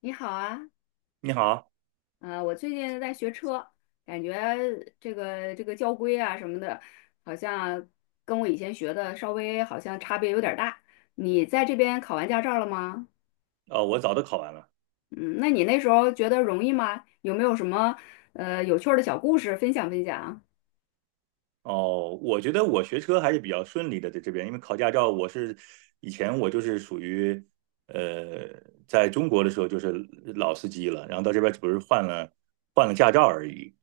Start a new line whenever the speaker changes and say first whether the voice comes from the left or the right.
left: 你好啊，
right: 你好。
left: 我最近在学车，感觉这个交规啊什么的，好像跟我以前学的稍微好像差别有点儿大。你在这边考完驾照了吗？
right: 我早都考完了。
left: 嗯，那你那时候觉得容易吗？有没有什么有趣儿的小故事分享分享？
right: 哦，我觉得我学车还是比较顺利的，在这边。因为考驾照，以前我就是属于，呃，在中国的时候就是老司机了，然后到这边只不过是换了驾照而已，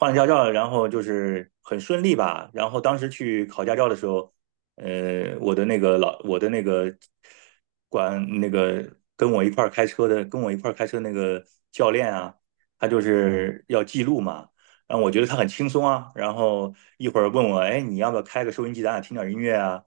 right: 换了驾照，然后就是很顺利吧。然后当时去考驾照的时候，我的那个管那个跟我一块儿开车那个教练啊，他就是要记录嘛。让我觉得他很轻松啊。然后一会儿问我，哎，你要不要开个收音机，咱俩听点音乐啊？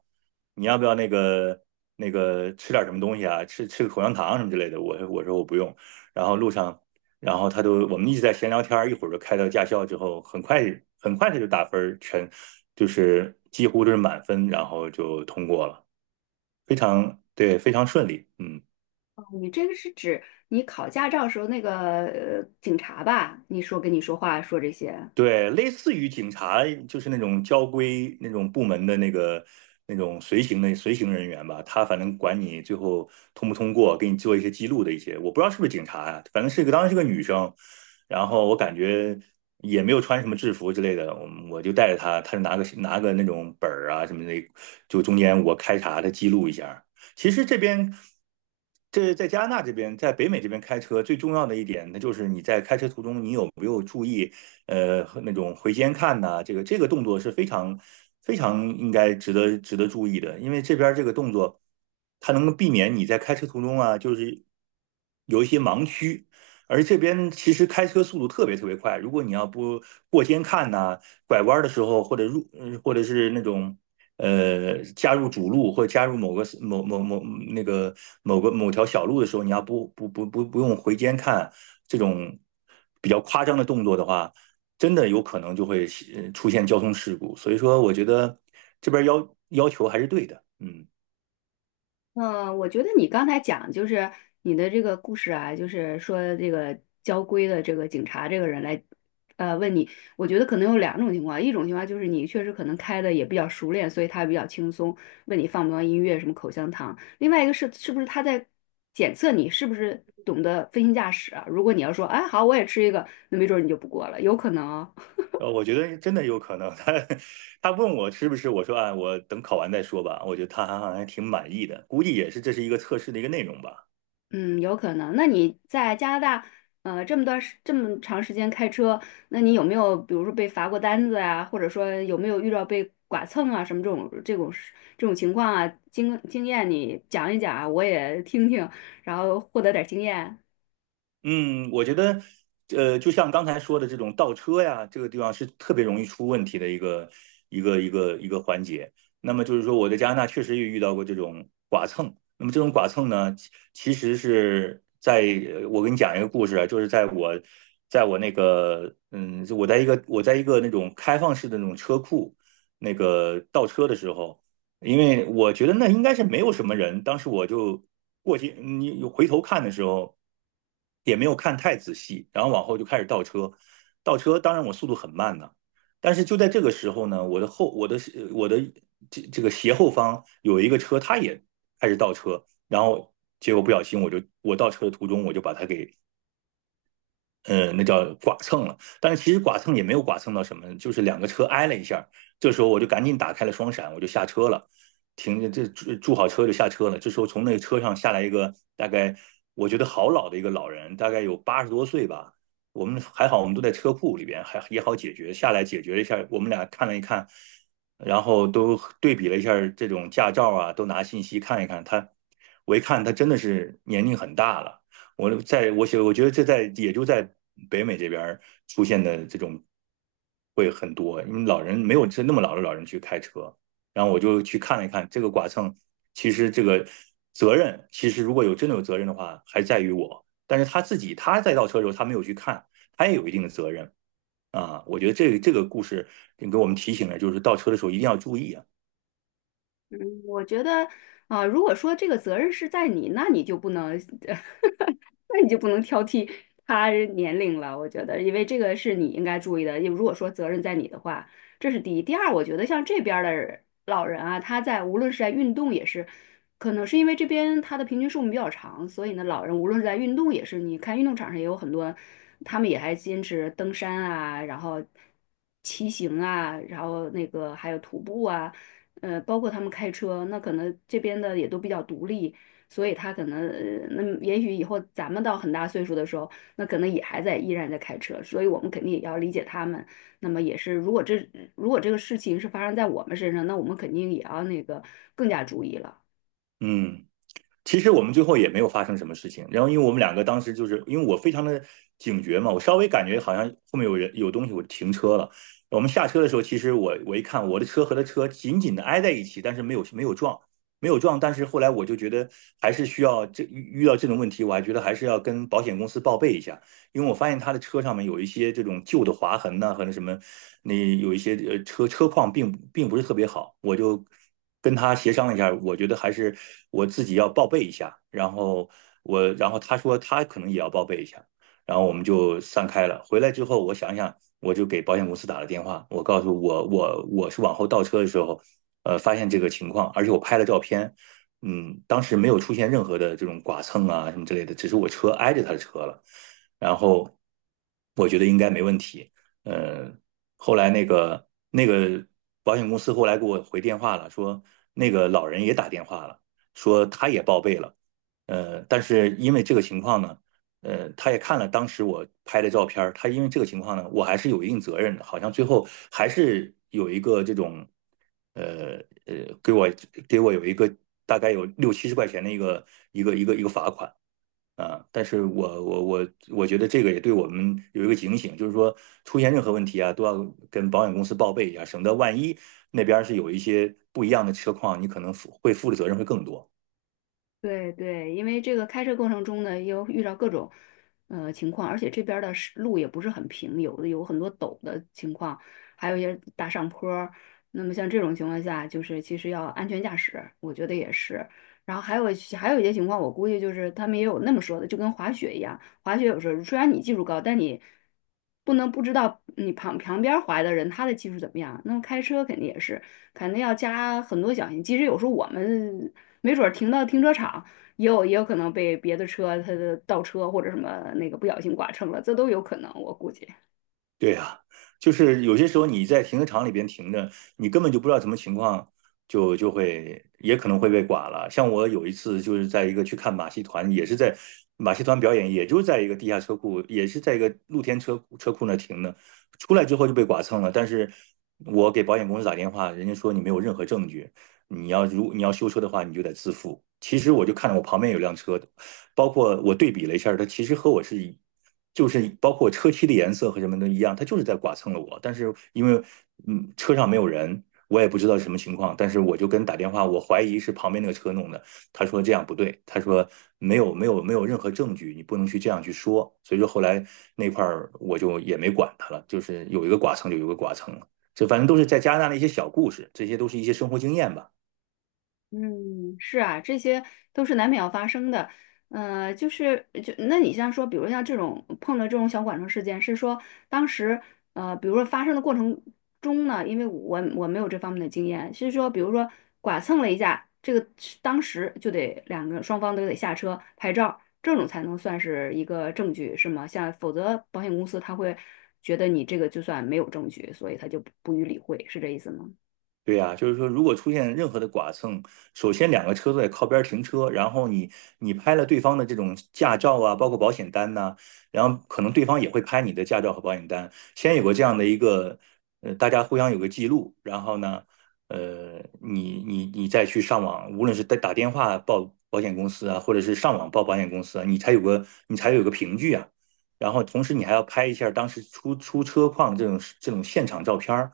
right: 你要不要那个吃点什么东西啊？吃个口香糖什么之类的？我说我不用。然后路上，然后他都我们一直在闲聊天儿，一会儿就开到驾校之后，很快他就打分儿就是几乎都是满分，然后就通过了，非常对，非常顺利，嗯。
left: 你这个是指你考驾照时候那个警察吧？你说跟你说话说这些。
right: 对，类似于警察，就是那种交规那种部门的那个那种随行人员吧，他反正管你最后通不通过，给你做一些记录的一些，我不知道是不是警察呀、反正当时是个女生，然后我感觉也没有穿什么制服之类的，我就带着她，她就拿个那种本儿啊什么的，就中间我开查她记录一下。其实这边，这在加拿大这边，在北美这边开车最重要的一点，那就是你在开车途中，你有意，那种回肩看呐、啊这个动作是非常非常应该值得注意的，因为这边这个动作，它能够避免你在开车途中啊，就是有一些盲区。而这边其实开车速度特别特别快，如果你要不过肩看呐、拐弯的时候或者或者是那种加入主路或者加入某个某某某嗯那个某个某条小路的时候，你要不用回肩看，这种比较夸张的动作的话，真的有可能就会出现交通事故。所以说，我觉得这边要求还是对的，嗯。
left: 嗯，我觉得你刚才讲就是你的这个故事啊，就是说这个交规的这个警察这个人来，问你，我觉得可能有两种情况，一种情况就是你确实可能开的也比较熟练，所以他比较轻松，问你放不放音乐，什么口香糖；另外一个是是不是他在检测你是不是懂得飞行驾驶啊？如果你要说，哎，好，我也吃一个，那没准儿你就不过了，有可能哦。
right: 我觉得真的有可能。他问我是不是，我说啊，我等考完再说吧。我觉得他还挺满意的，估计这是一个测试的一个内容吧。
left: 嗯，有可能。那你在加拿大，这么长时间开车，那你有没有，比如说被罚过单子啊，或者说有没有遇到被剐蹭啊，什么这种事这种情况啊？经验你讲一讲啊我也听听，然后获得点儿经验。
right: 嗯，我觉得，就像刚才说的这种倒车呀，这个地方是特别容易出问题的一个环节。那么就是说，我在加拿大确实也遇到过这种剐蹭。那么这种剐蹭呢，其实是在呃我给你讲一个故事啊，就是在我那个我在一个那种开放式的那种车库那个倒车的时候，因为我觉得那应该是没有什么人。当时我就过去，你回头看的时候，也没有看太仔细，然后往后就开始倒车。倒车，当然我速度很慢的，但是就在这个时候呢，我的这个斜后方有一个车，它也开始倒车，然后结果不小心我倒车的途中我就把它给那叫剐蹭了。但是其实剐蹭也没有剐蹭到什么，就是两个车挨了一下。这时候我就赶紧打开了双闪，我就下车了，停住好车就下车了。这时候从那个车上下来一个大概我觉得好老的一个老人，大概有80多岁吧。我们还好，我们都在车库里边，还也好解决。下来解决了一下，我们俩看了一看，然后都对比了一下这种驾照啊，都拿信息看一看。我一看他真的是年龄很大了。我觉得也就在北美这边出现的这种会很多，因为老人没有那么老的老人去开车，然后我就去看了一看这个剐蹭，其实这个责任其实如果真的有责任的话，还在于我，但是他自己他在倒车的时候他没有去看，他也有一定的责任啊。我觉得这个故事给我们提醒了，就是倒车的时候一定要注意啊。
left: 我觉得，啊、如果说这个责任是在你，那你就不能呃那你就不能挑剔他人年龄了，我觉得，因为这个是你应该注意的。因为如果说责任在你的话，这是第一。第二，我觉得像这边儿的老人啊，他在无论是在运动也是，可能是因为这边他的平均寿命比较长，所以呢，老人无论是在运动也是，你看运动场上也有很多，他们也还坚持登山啊，然后骑行啊，然后那个还有徒步啊，包括他们开车，那可能这边的也都比较独立。所以他可能，呃那么也许以后咱们到很大岁数的时候，那可能也还在依然在开车，所以我们肯定也要理解他们。那么也是，如果这个事情是发生在我们身上，那我们肯定也要那个更加注意了。
right: 嗯，其实我们最后也没有发生什么事情。然后，因为我们两个当时就是因为我非常的警觉嘛，我稍微感觉好像后面有人有东西，我停车了。我们下车的时候，其实我一看，我的车和他车紧紧的挨在一起，但是没有撞，没有撞。但是后来我就觉得还是需要遇到这种问题，我还觉得还是要跟保险公司报备一下。因为我发现他的车上面有一些这种旧的划痕呐、和那什么，那有一些车况并不是特别好，我就跟他协商了一下，我觉得还是我自己要报备一下，然后他说他可能也要报备一下，然后我们就散开了。回来之后，我想想，我就给保险公司打了电话，我告诉我是往后倒车的时候，发现这个情况，而且我拍了照片，当时没有出现任何的这种剐蹭啊什么之类的，只是我车挨着他的车了。然后我觉得应该没问题。呃，后来那个保险公司后来给我回电话了，说那个老人也打电话了，说他也报备了。但是因为这个情况呢，他也看了当时我拍的照片儿，他因为这个情况呢，我还是有一定责任的，好像最后还是有一个这种，呃呃，给我给我有一个大概有六七十块钱的一个罚款。啊，但是我觉得这个也对我们有一个警醒，就是说出现任何问题啊，都要跟保险公司报备一下，省得万一那边儿是有一些不一样的车况，你可能会负的责任会更多。
left: 对对，因为这个开车过程中呢，又遇到各种情况，而且这边儿的是路也不是很平，有的有很多陡的情况，还有一些大上坡儿。那么像这种情况下，就是其实要安全驾驶，我觉得也是。然后还有一些情况，我估计就是他们也有那么说的，就跟滑雪一样，滑雪有时候虽然你技术高，但你不能不知道你旁边儿滑的人他的技术怎么样。那么开车肯定也是。肯定要加很多小心。即使有时候我们没准儿停到停车场，也有可能被别的车它的倒车或者什么那个不小心剐蹭了，这都有可能，我估计。
right: 对呀，就是有些时候你在停车场里边停着，你根本就不知道什么情况，就会也可能会被剐了。像我有一次就是在一个去看马戏团，也是在马戏团表演，也就在一个地下车库，也是在一个露天车库那停的，出来之后就被剐蹭了。但是我给保险公司打电话，人家说你没有任何证据，你要修车的话，你就得自负。其实我就看着我旁边有辆车，包括我对比了一下，它其实和我就是包括车漆的颜色和什么都一样，它就是在剐蹭了我。但是因为车上没有人，我也不知道什么情况，但是我就跟打电话，我怀疑是旁边那个车弄的。他说这样不对，他说没有任何证据，你不能去这样去说。所以说后来那块儿我就也没管他了，就是有一个剐蹭就有一个剐蹭了。这反正都是在加拿大的一些小故事，这些都是一些生活经验吧。
left: 嗯，是啊，这些都是难免要发生的。就是你像说，比如像这种碰到这种小剐蹭事件，是说当时比如说发生的过程中呢，因为我没有这方面的经验，是说比如说剐蹭了一下，这个是当时就得两个双方都得下车拍照，这种才能算是一个证据，是吗？像否则保险公司他会觉得你这个就算没有证据，所以他就不予理会，是这意思吗？
right: 对呀，就是说，如果出现任何的剐蹭，首先两个车都得靠边儿停车，然后你拍了对方的这种驾照啊，包括保险单呐、然后可能对方也会拍你的驾照和保险单，先有个这样的一个，大家互相有个记录，然后呢，你再去上网，无论是打电话报保险公司啊，或者是上网报保险公司啊，你才有个凭据啊，然后同时你还要拍一下当时出车况这种现场照片儿。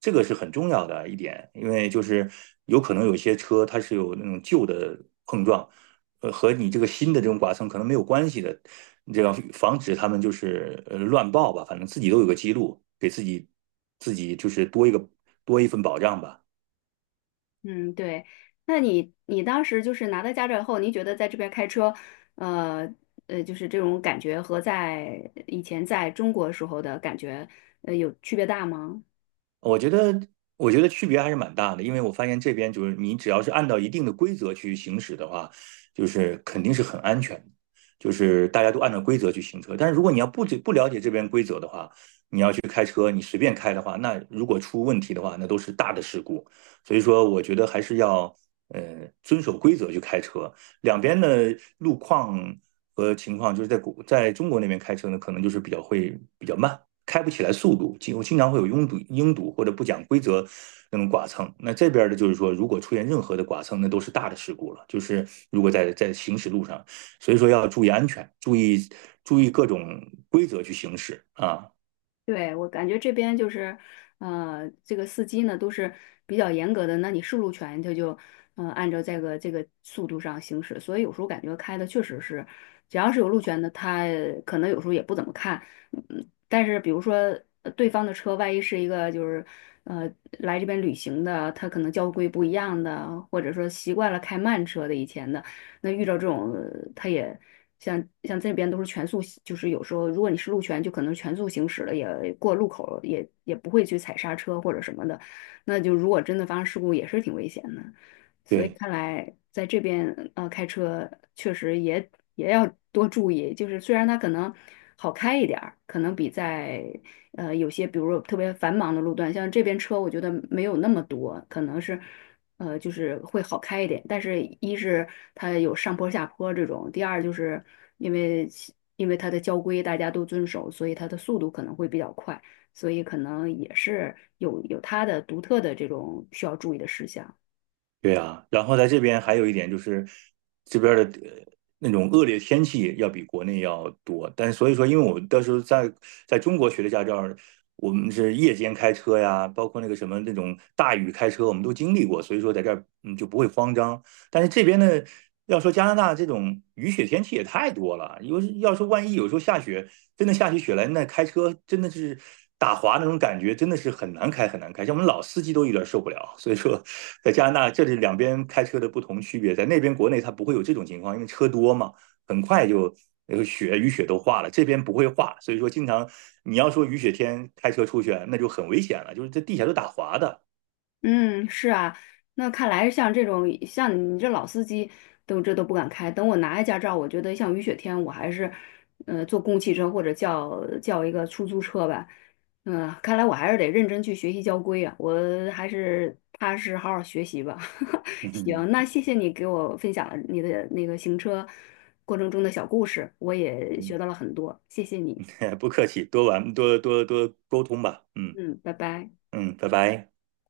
right: 这个是很重要的一点，因为就是有可能有些车它是有那种旧的碰撞，和你这个新的这种剐蹭可能没有关系的，这样防止他们就是乱报吧，反正自己都有个记录，给自己就是多一个多一份保障吧。
left: 嗯，对。那你当时就是拿到驾照以后，您觉得在这边开车，呃就是这种感觉和在以前在中国时候的感觉，有区别大吗？
right: 我觉得我觉得区别还是蛮大的，因为我发现这边就是你只要是按照一定的规则去行驶的话，就是肯定是很安全的，就是大家都按照规则去行车。但是如果你要不了解这边规则的话，开车你随便开的话，那如果出问题的话，那都是大的事故。所以说，我觉得还是要呃遵守规则去开车。两边的路况和情况，就是在中国那边开车呢，可能比较慢，开不起来速度，经常会有拥堵、拥堵或者不讲规则那种剐蹭。那这边的就是说，如果出现任何的剐蹭，那都是大的事故了。就是如果在行驶路上，所以说要注意安全，注意各种规则去行驶啊。
left: 对，我感觉这边就是，这个司机呢都是比较严格的，那你是路权他就，按照这个速度上行驶，所以有时候感觉开的确实是，只要是有路权的，他可能有时候也不怎么看，嗯，但是比如说对方的车，万一是一个就是，呃，来这边旅行的，他可能交规不一样的，或者说习惯了开慢车的以前的，那遇到这种他也。像这边都是全速就是有时候如果你是路权，就可能全速行驶了，也过路口了也不会去踩刹车或者什么的。那就如果真的发生事故，也是挺危险的。所以
right: 对。
left: 看来在这边开车确实也要多注意，就是虽然它可能好开一点儿，可能比在有些比如说特别繁忙的路段，像这边车我觉得没有那么多，可能是就是会好开一点。但是，一是它有上坡下坡这种，第二就是因为因为它的交规大家都遵守，所以它的速度可能会比较快，所以可能也是有它的独特的这种需要注意的事项。
right: 对啊，然后在这边还有一点就是，这边儿的那种恶劣天气要比国内要多，但是所以说，因为我到时候在中国学的驾照儿，我们是夜间开车呀，包括那个什么那种大雨开车，我们都经历过，所以说在这儿嗯就不会慌张。但是这边呢，要说加拿大这种雨雪天气也太多了，因为要说万一有时候下雪，真的下起雪来，那开车真的是打滑那种感觉，真的是很难开，像我们老司机都有点受不了。所以说，在加拿大这里两边开车的不同区别，在那边国内它不会有这种情况，因为车多嘛，很快就那个雨雪都化了，这边不会化，所以说经常你要说雨雪天开车出去，那就很危险了，就是这地下都打滑的。
left: 嗯，是啊，那看来像这种像你这老司机都不敢开。等我拿下驾照，我觉得像雨雪天，我还是，坐公共汽车或者叫一个出租车吧。嗯、看来我还是得认真去学习交规啊，我还是踏实好好学习吧。行，
right: 嗯
left: 那谢谢你给我分享了你的那个行车过程中的小故事，我也学
right: 嗯
left: 到了很多，谢谢你。
right: 不客气，多玩多沟通吧。嗯
left: 嗯，拜拜。
right: 嗯，拜拜。